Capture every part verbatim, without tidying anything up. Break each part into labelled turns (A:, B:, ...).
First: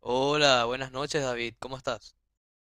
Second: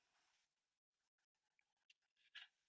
A: Hola, buenas noches David, ¿cómo estás?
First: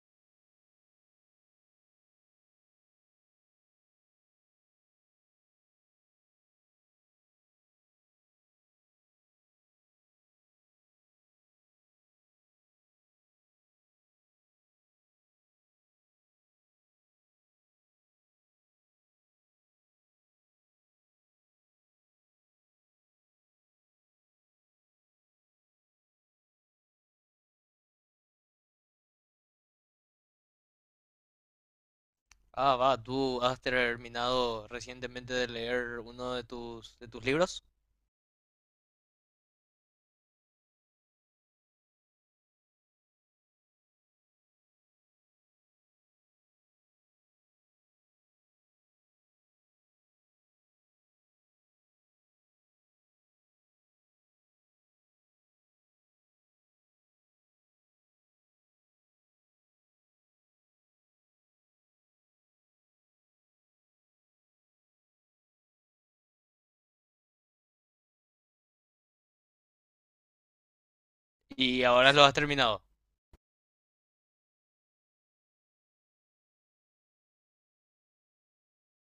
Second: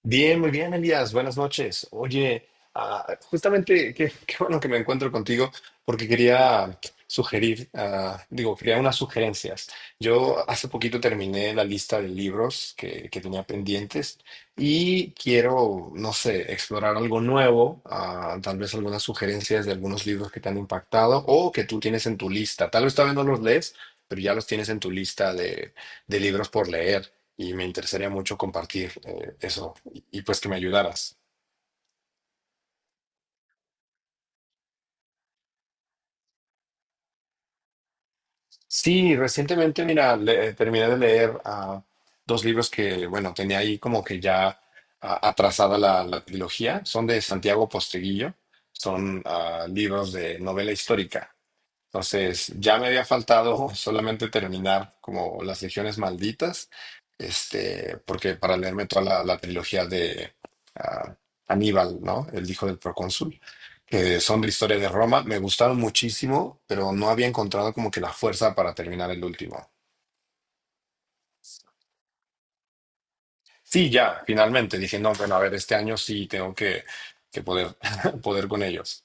B: Bien, muy bien, Elías. Buenas noches. Oye, ah, justamente qué, qué bueno que me encuentro contigo porque quería sugerir, ah, digo, quería unas sugerencias. Yo hace poquito terminé la lista de libros que, que tenía pendientes y quiero, no sé, explorar algo nuevo, ah, tal vez algunas sugerencias de algunos libros que te han impactado o que tú tienes en tu lista. Tal vez todavía no los lees, pero ya los tienes en tu lista de, de libros por leer. Y me interesaría mucho compartir eh, eso y pues que me ayudaras.
A: Ah, va, tú has terminado recientemente de leer uno de tus, de tus libros
B: Sí, recientemente, mira, le- eh, terminé de leer ah, dos libros que, bueno, tenía ahí como que ya ah, atrasada la, la trilogía. Son de Santiago Posteguillo, son ah, libros de novela histórica. Entonces, ya me había faltado solamente terminar como Las Legiones Malditas, este, porque para leerme toda la, la trilogía de ah, Aníbal, ¿no? El hijo del procónsul, que son de historia de Roma, me gustaron muchísimo, pero no había encontrado como que la fuerza para terminar el último.
A: y ahora lo has terminado.
B: Sí, ya, finalmente dije, no, bueno, a ver, este año sí tengo que, que poder, poder con ellos.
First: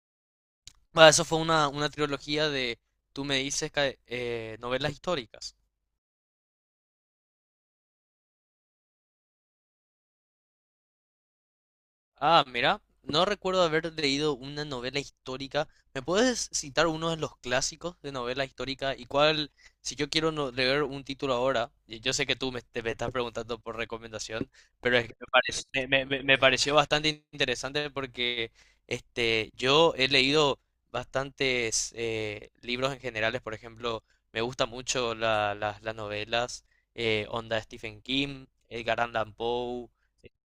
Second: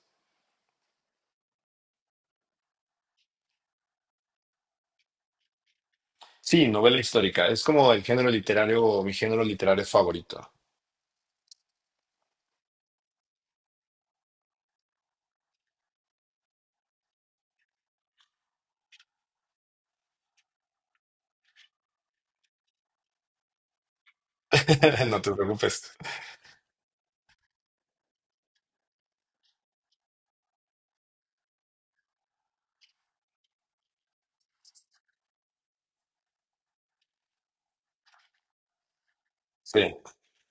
A: Va, eso fue una, una trilogía de, tú me dices, ca- eh, novelas históricas.
B: Sí, novela histórica, es como el género literario, mi género literario favorito.
A: Ah, mira, no recuerdo haber leído una novela histórica. ¿Me puedes citar uno de los clásicos de novela histórica? ¿Y cuál, si yo quiero no- leer un título ahora, y yo sé que tú me, te- me estás preguntando por recomendación, pero es que
B: No
A: me,
B: te
A: parec-
B: preocupes.
A: me- me- me- me pareció bastante interesante porque este, yo he leído bastantes eh, libros en generales, por ejemplo, me gustan mucho la- las las novelas, eh, onda Stephen King, Edgar Allan Poe,
B: Sí.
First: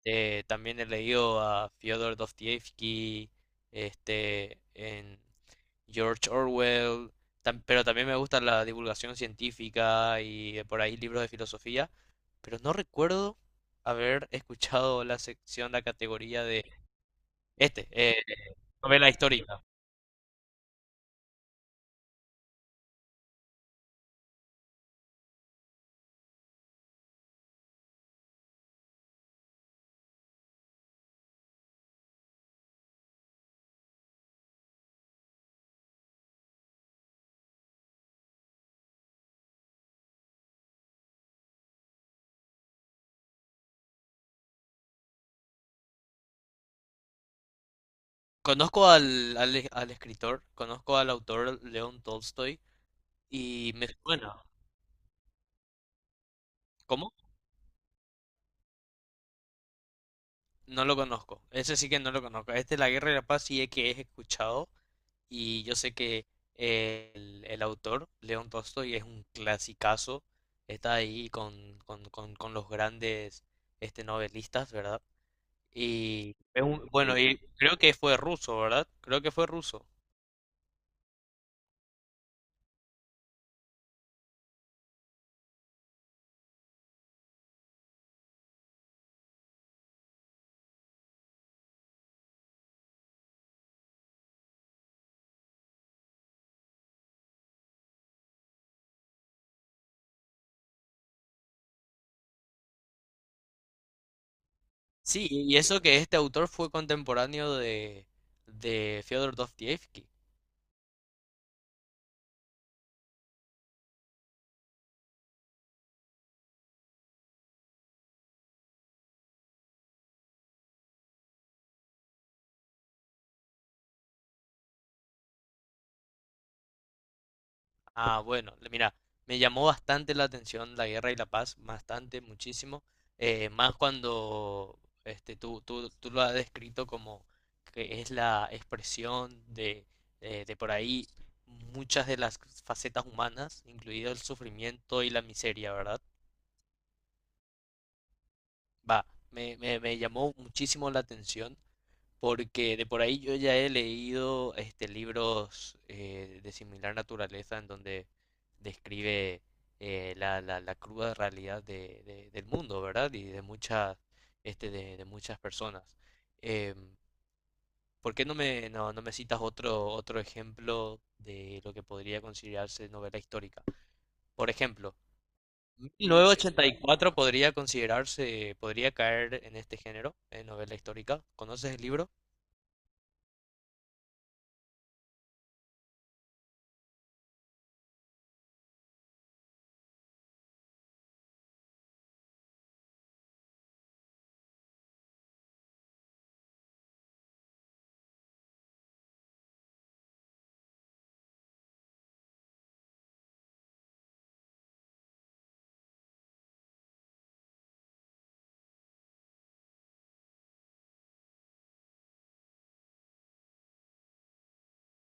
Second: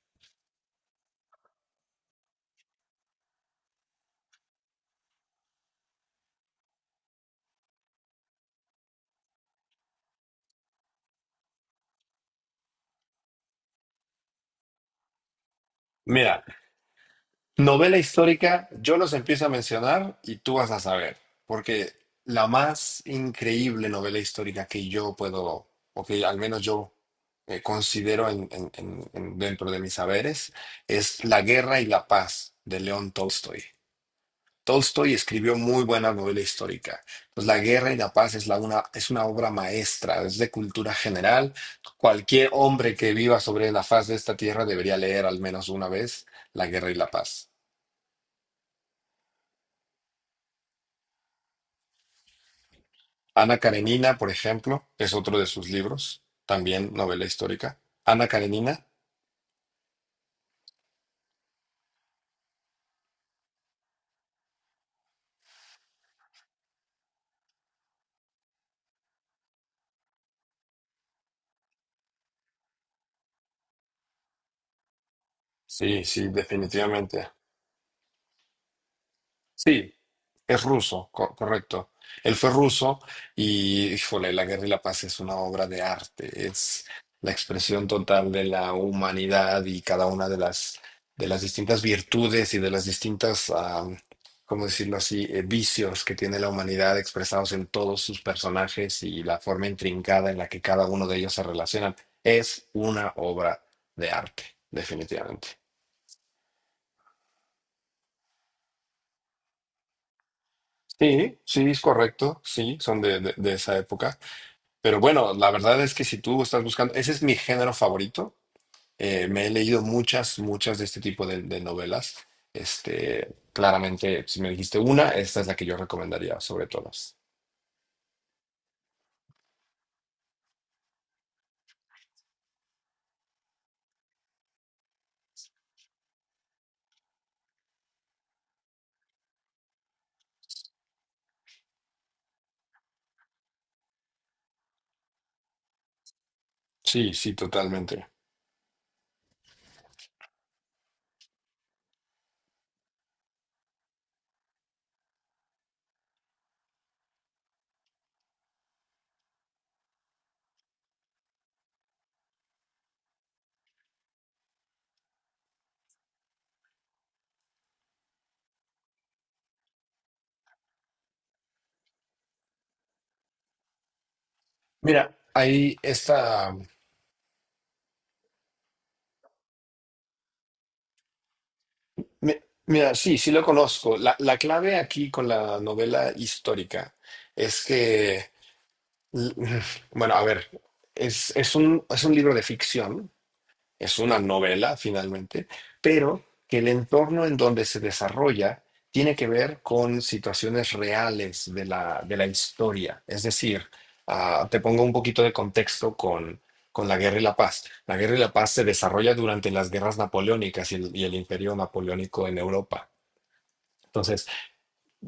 A: eh, también he leído a Fyodor Dostoyevsky, este, en George Orwell, tam- pero también me gusta la divulgación científica y eh, por ahí libros de filosofía, pero no recuerdo haber escuchado la sección, la categoría
B: Mira,
A: de este,
B: novela
A: eh,
B: histórica, yo
A: novela
B: los empiezo a
A: histórica.
B: mencionar y tú vas a saber, porque la más increíble novela histórica que yo puedo, o que al menos yo eh, considero en- en- en- en- dentro de mis saberes, es La Guerra y la Paz de León Tolstoy. Tolstoy escribió muy buena novela histórica. Pues La guerra y la paz es, la una, es una obra maestra, es de cultura general. Cualquier hombre que viva sobre la faz de esta tierra debería leer al menos una vez La guerra y la paz.
A: Conozco al, al, al escritor, conozco al autor León Tolstoy
B: Ana
A: y me
B: Karenina, por
A: suena.
B: ejemplo, es otro de sus libros, también
A: ¿Cómo?
B: novela histórica. Ana Karenina,
A: No lo conozco. Ese sí que no lo conozco. Este, La Guerra y la Paz, sí es que he escuchado. Y yo sé que eh, el, el autor, León Tolstoy, es un clasicazo, está ahí con, con, con, con los grandes este, novelistas, ¿verdad?
B: sí, sí,
A: Y es un, bueno,
B: definitivamente.
A: y creo que fue ruso, ¿verdad? Creo que fue ruso.
B: Sí, es ruso, co- correcto. Él fue ruso y, híjole, La Guerra y la Paz es una obra de arte, es la expresión total de la humanidad y cada una de las, de las distintas virtudes y de las distintas, ah, ¿cómo decirlo así?, eh, vicios que tiene la humanidad expresados en todos sus personajes y la forma intrincada en la que cada uno de ellos se relacionan. Es una obra de arte,
A: Sí,
B: definitivamente.
A: y eso que este autor fue contemporáneo de, de Fyodor Dostoyevsky.
B: Sí, sí, es correcto, sí, son de, de de esa época. Pero bueno, la verdad es que si tú estás buscando, ese es mi género favorito. Eh, me he leído muchas, muchas de este tipo de, de novelas. Este, claramente, si me dijiste una, esta es la que yo recomendaría sobre todas.
A: Ah, bueno, le- mira, me llamó bastante la atención la guerra y la paz, bastante, muchísimo, eh, más cuando este, tú, tú, tú lo has descrito como que es la expresión de, eh, de por ahí muchas de las facetas humanas, incluido el sufrimiento y la miseria, ¿verdad?
B: Sí, sí, totalmente.
A: Va, me, me, me llamó muchísimo la atención porque de por ahí yo ya he leído este, libros eh, de similar naturaleza en donde describe eh, la, la, la cruda realidad de, de- del mundo, ¿verdad? Y de muchas, este, de, de muchas personas. Em, ¿Por qué no me, no, no me citas otro, otro ejemplo de lo que podría considerarse novela histórica? Por ejemplo,
B: Mira, ahí está.
A: mil novecientos ochenta y cuatro podría considerarse, podría caer en este género, en novela histórica. ¿Conoces el libro?
B: mi- Mira, sí, sí lo conozco. La, la clave aquí con la novela histórica es que, l- bueno, a ver, es, es un, es un libro de ficción, es una novela finalmente, pero que el entorno en donde se desarrolla tiene que ver con situaciones reales de la, de la historia. Es decir, ah, te pongo un poquito de contexto con, con la Guerra y la Paz. La Guerra y la Paz se desarrolla durante las guerras napoleónicas y el, y el Imperio Napoleónico en Europa. Entonces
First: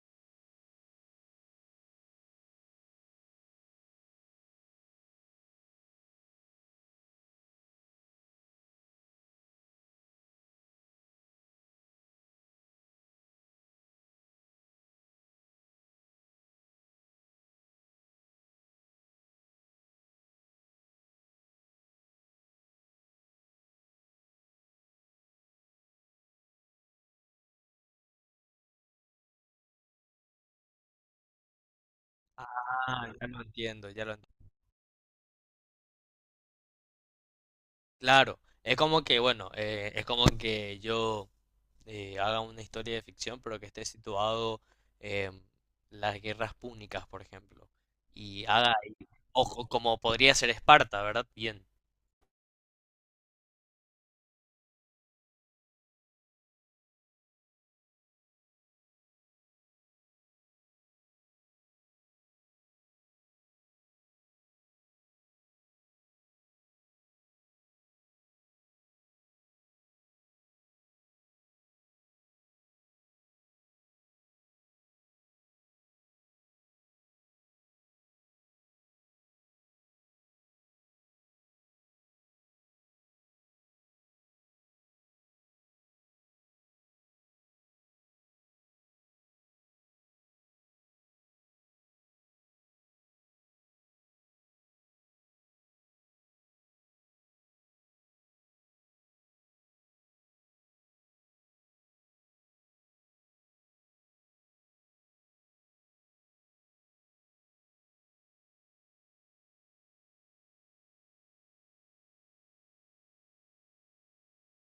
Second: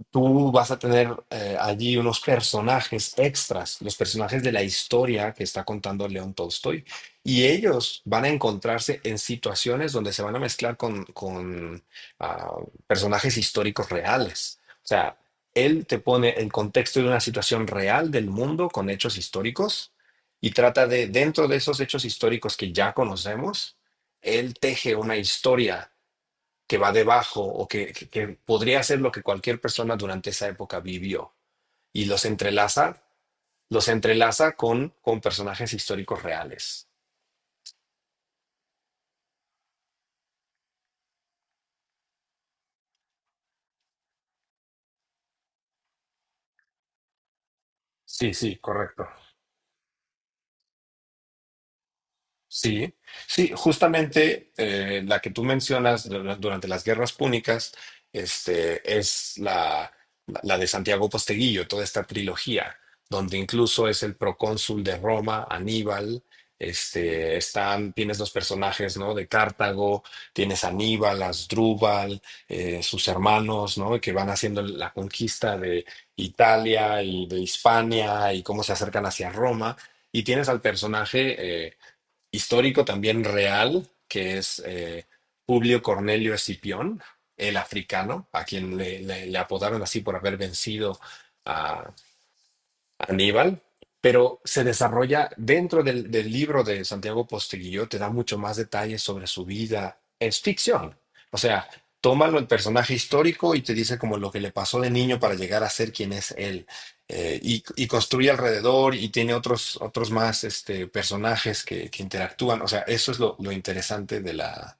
B: tú vas a tener eh, allí unos personajes extras, los personajes de la historia que está contando León Tolstoy, y ellos van a encontrarse en situaciones donde se van a mezclar con, con, ah, personajes históricos reales. O sea, él te pone el contexto de una situación real del mundo con hechos históricos y trata de, dentro de esos hechos históricos que ya conocemos, él teje una historia que va debajo o que, que- que podría ser lo que cualquier persona durante esa época vivió y los entrelaza,
A: Ah, ya lo
B: los
A: entiendo, ya lo entiendo.
B: entrelaza con, con personajes históricos reales.
A: Claro, es como que, bueno, eh, es como que yo eh, haga una historia de ficción, pero que esté situado en las guerras púnicas, por ejemplo.
B: Sí,
A: Y
B: sí,
A: haga,
B: correcto.
A: ojo, como podría ser Esparta, ¿verdad? Bien,
B: Sí, sí, justamente eh, la que tú mencionas du- durante las guerras púnicas, este, es la, la de Santiago Posteguillo, toda esta trilogía, donde incluso es el procónsul de Roma, Aníbal, este, están, tienes los personajes, ¿no? De Cartago, tienes a Aníbal, Asdrúbal, eh, sus hermanos, ¿no? Que van haciendo la conquista de Italia y de Hispania y cómo se acercan hacia Roma. Y tienes al personaje... eh, histórico también real, que es eh, Publio Cornelio Escipión, el africano, a quien le, le- le apodaron así por haber vencido a Aníbal, pero se desarrolla dentro del, del libro de Santiago Posteguillo, te da mucho más detalles sobre su vida. Es ficción. O sea, tómalo el personaje histórico y te dice como lo que le pasó de niño para llegar a ser quien es él. Eh, y, y construye alrededor y tiene otros, otros más este, personajes que, que interactúan. O sea, eso es lo, lo interesante de la,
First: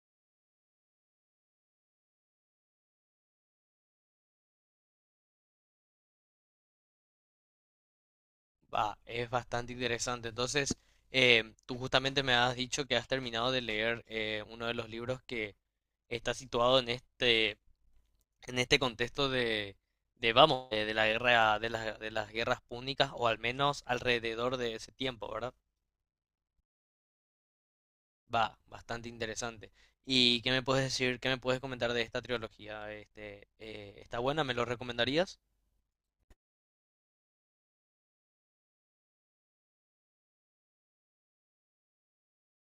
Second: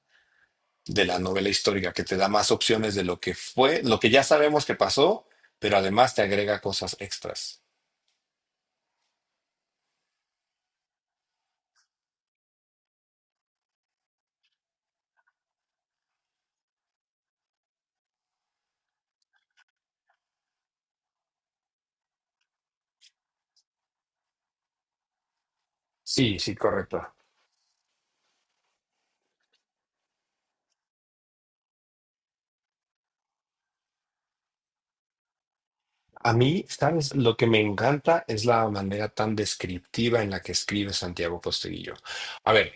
B: de la novela histórica, que te da más opciones de lo que fue, lo que ya sabemos que pasó, pero además te agrega cosas extras.
A: va, es bastante interesante. Entonces, eh, tú justamente me has dicho que has terminado de leer eh, uno de los libros que está situado en este, en este contexto de, de vamos, de, de la guerra, de las, de las guerras púnicas, o al menos alrededor de ese tiempo, ¿verdad?
B: Sí, sí, correcto.
A: Va, bastante interesante. ¿Y qué me puedes decir, qué me puedes comentar de esta trilogía? Este, eh, ¿está buena? ¿Me lo recomendarías?
B: A mí, ¿sabes? Lo que me encanta es la manera tan descriptiva en la que escribe Santiago Posteguillo. A ver,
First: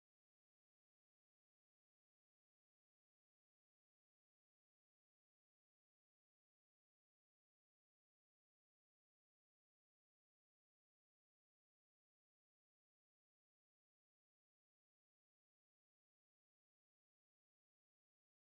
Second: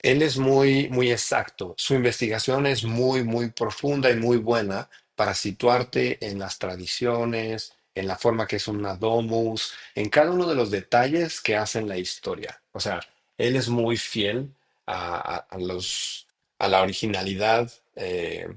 B: él es muy, muy exacto. Su investigación es muy, muy profunda y muy buena para situarte en las tradiciones, en la forma que es una domus, en cada uno de los detalles que hacen la historia. O sea, él es muy fiel a, a- a los, a la originalidad eh,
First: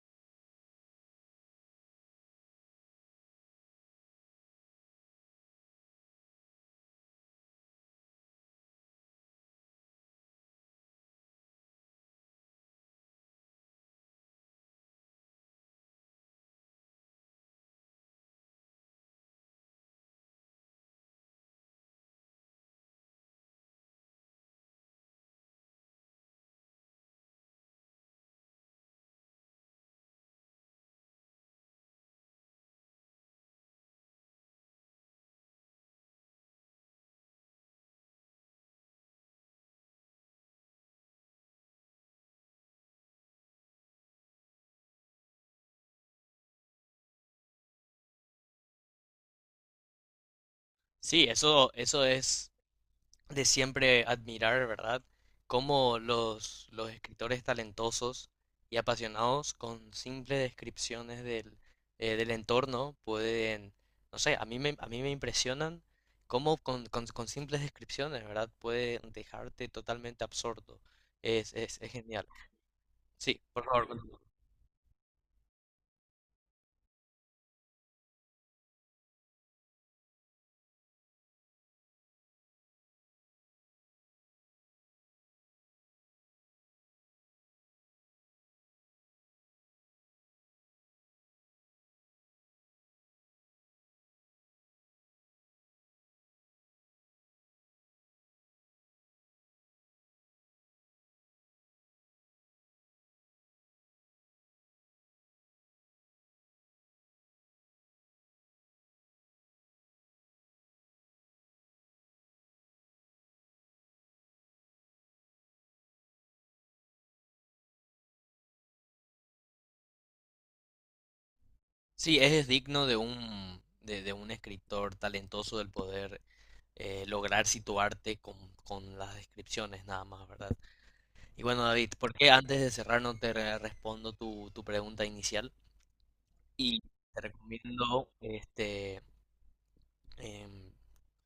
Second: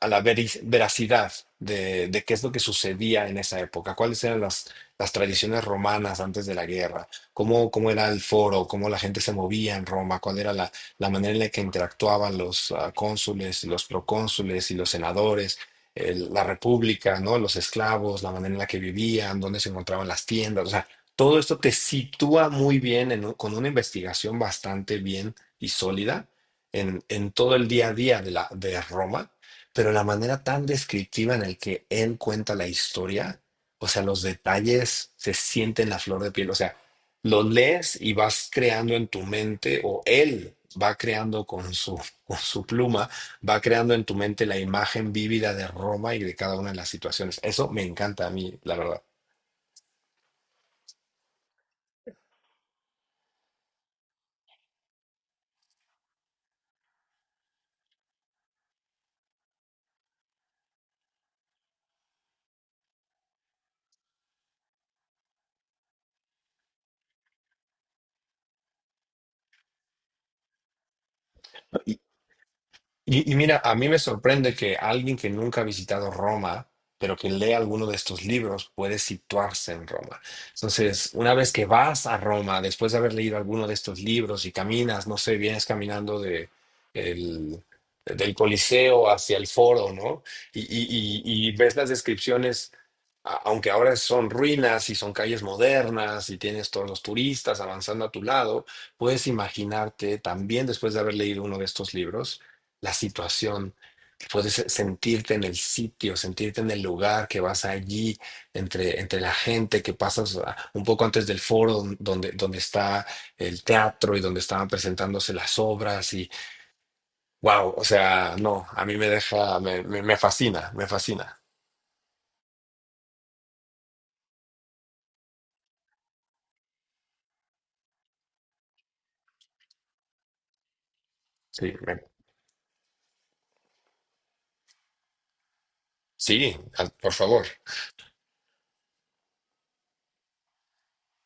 B: a la veri- veracidad de, de qué es lo que sucedía en esa época, cuáles eran las, las tradiciones romanas antes de la guerra, cómo, cómo era el foro, cómo la gente se movía en Roma, cuál era la, la manera en la que interactuaban los ah, cónsules, los procónsules y los senadores, el- la república, ¿no? Los esclavos, la manera en la que vivían, dónde se encontraban las tiendas, o sea, todo esto te sitúa muy bien en un- con una investigación bastante bien y sólida en, en todo el día a día de, la, de Roma, pero la manera tan descriptiva en el que él cuenta la historia, o sea, los detalles se sienten la flor de piel, o sea, lo lees y vas creando en tu mente, o él va creando con su, con su pluma, va creando en tu mente la imagen vívida de Roma y de cada una de las situaciones. Eso me encanta a mí, la verdad.
A: Sí, eso, eso es de siempre admirar, ¿verdad? Cómo los, los escritores talentosos y apasionados con simples descripciones del, eh, del entorno pueden, no sé, a mí me, a mí me impresionan cómo con, con- con simples descripciones, ¿verdad? Pueden dejarte totalmente absorto. Es, es, es genial.
B: Y, y
A: Sí,
B: mira,
A: por
B: a
A: fa-
B: mí me sorprende que alguien que nunca ha visitado Roma, pero que lee alguno de estos libros, puede situarse en Roma. Entonces, una vez que vas a Roma, después de haber leído alguno de estos libros y caminas, no sé, vienes caminando de el- del Coliseo hacia el Foro, ¿no? Y, y- y- y ves las descripciones, a- aunque ahora son ruinas y son calles modernas y tienes todos los turistas avanzando a tu lado, puedes imaginarte también después de haber leído uno de estos libros la situación, puedes sentirte en el sitio, sentirte en el lugar que vas allí, entre, entre la gente que pasas ah, un poco antes del foro donde, donde está el teatro y donde estaban presentándose las obras y wow, o sea, no, a mí me deja, me, me, me fascina, me fascina.
A: sí, es digno de un, de, de un escritor talentoso el poder eh, lograr situarte con, con las descripciones nada más, ¿verdad? Y bueno,
B: Sí,
A: David,
B: me-
A: ¿por qué antes de cerrar no te re- respondo tu, tu pregunta inicial?
B: sí,
A: Y
B: al- por
A: te
B: favor.
A: recomiendo este, em,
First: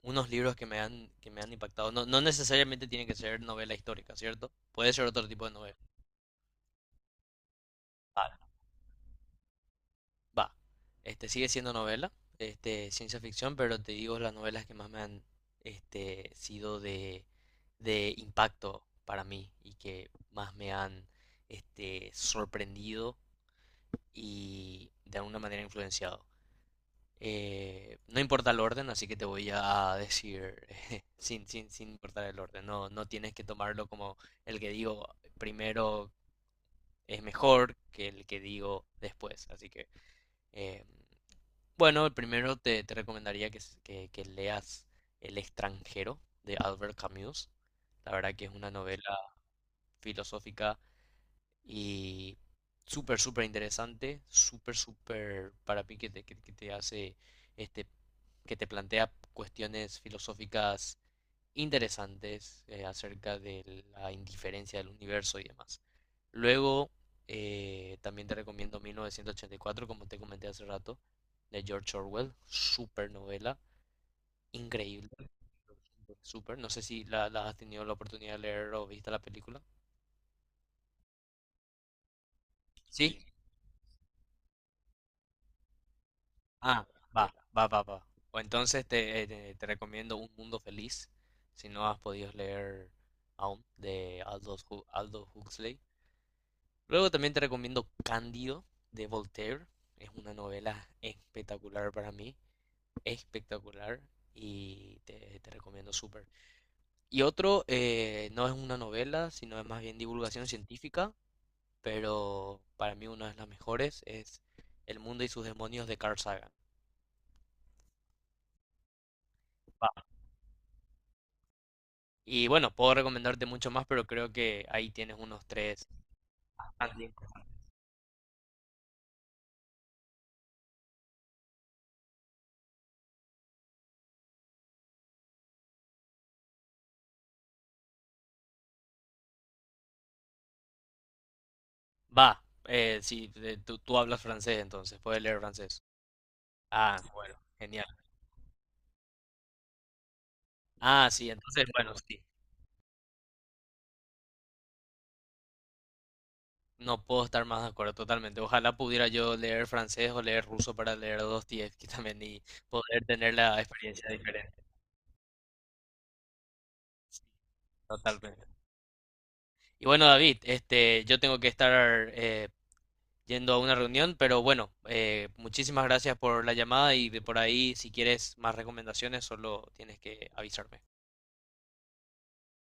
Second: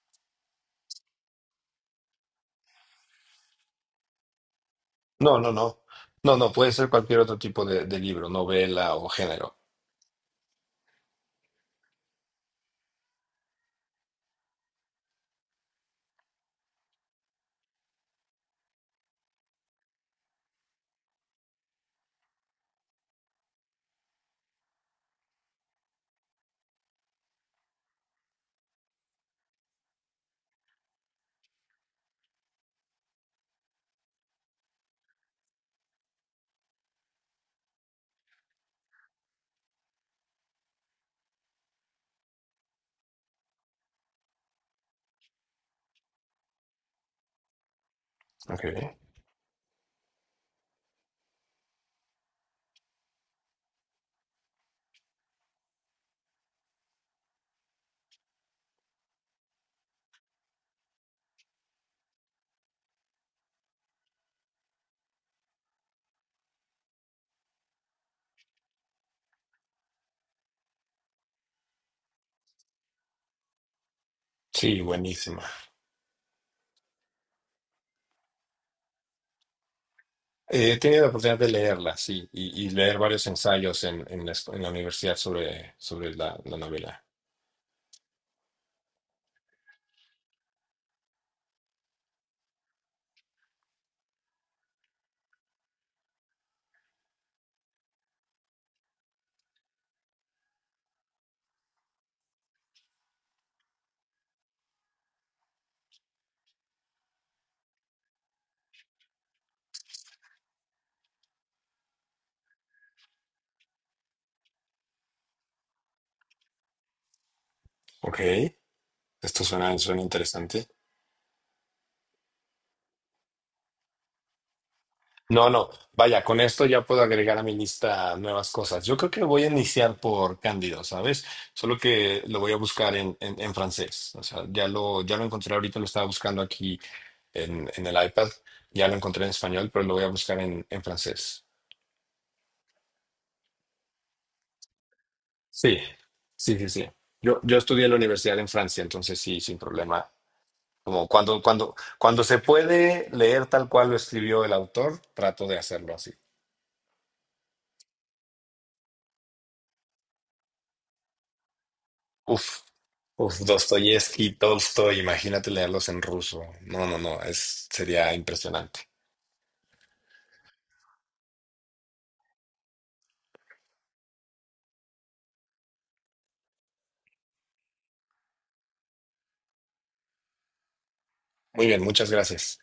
A: unos libros que me han, que me han impactado. No, no necesariamente tienen que ser novela histórica, ¿cierto? Puede ser otro
B: No,
A: tipo
B: no,
A: de novela.
B: no. No, no, puede ser cualquier otro tipo de, de libro,
A: Vale.
B: novela o género.
A: Va. Este, sigue siendo novela, este, ciencia ficción, pero te digo las novelas que más me han este, sido de, de impacto para mí y que más me han este, sorprendido y de alguna manera influenciado. Eh, no importa el orden, así que te voy a decir sin, sin, sin importar el orden. No, no tienes que tomarlo como el que digo primero es mejor que el que digo después. Así que, eh, bueno, primero te, te recomendaría que, que- que leas El extranjero de Albert Camus. La verdad que es
B: Ok.
A: una novela filosófica. Y súper, súper interesante, súper, súper para mí que te, que- que te hace, este, que te plantea cuestiones filosóficas interesantes eh, acerca de la indiferencia del universo y demás. Luego, eh, también te recomiendo mil novecientos ochenta y cuatro, como te comenté hace rato, de George Orwell, súper novela,
B: Sí,
A: increíble,
B: buenísima.
A: súper. No sé si la, la has tenido la oportunidad de leer o viste la película.
B: Eh, he tenido la oportunidad de leerla, sí, y, y leer
A: Sí.
B: varios ensayos en, en la, escu- en la universidad sobre, sobre la, la
A: Ah,
B: novela.
A: va, va, va, va. O entonces te, eh, te, te recomiendo Un Mundo Feliz, si no has podido leer aún, de Aldous, Hu- Aldous Huxley. Luego también te recomiendo Cándido, de Voltaire. Es una novela espectacular para mí, espectacular, y te, te recomiendo súper. Y otro, eh, no es una novela, sino es más bien divulgación científica, pero para mí una de las mejores es El mundo y sus demonios de Carl Sagan.
B: Ok, esto suena, suena interesante.
A: Y bueno, puedo recomendarte mucho más, pero creo que ahí tienes unos
B: No, no,
A: tres.
B: vaya, con esto ya puedo
A: Andy.
B: agregar a mi lista nuevas cosas. Yo creo que voy a iniciar por Cándido, ¿sabes? Solo que lo voy a buscar en, en, en francés. O sea, ya lo, ya lo encontré ahorita, lo estaba buscando aquí en, en el iPad. Ya lo encontré en español, pero lo voy a buscar en, en francés.
A: Va, eh, sí, de- tú, tú hablas francés entonces, puedes leer
B: Sí,
A: francés.
B: sí, sí, sí.
A: Ah, bueno,
B: Yo, yo estudié
A: genial.
B: en la universidad en Francia, entonces sí, sin problema. Como
A: Ah, sí,
B: cuando,
A: entonces,
B: cuando,
A: bueno, sí.
B: cuando se puede leer tal cual lo escribió el autor, trato de hacerlo así.
A: No puedo estar más de acuerdo totalmente. Ojalá pudiera yo leer francés o leer ruso para leer Dostoyevsky también y
B: Uf,
A: poder tener
B: uf,
A: la experiencia
B: Dostoyevsky,
A: diferente,
B: Tolstoy, imagínate leerlos en ruso. No, no, no, es, sería
A: totalmente.
B: impresionante.
A: Y bueno, David, este, yo tengo que estar eh, yendo a una reunión, pero bueno, eh, muchísimas gracias por la llamada y de por ahí, si quieres más recomendaciones, solo tienes que avisarme.
B: Muy bien, muchas gracias.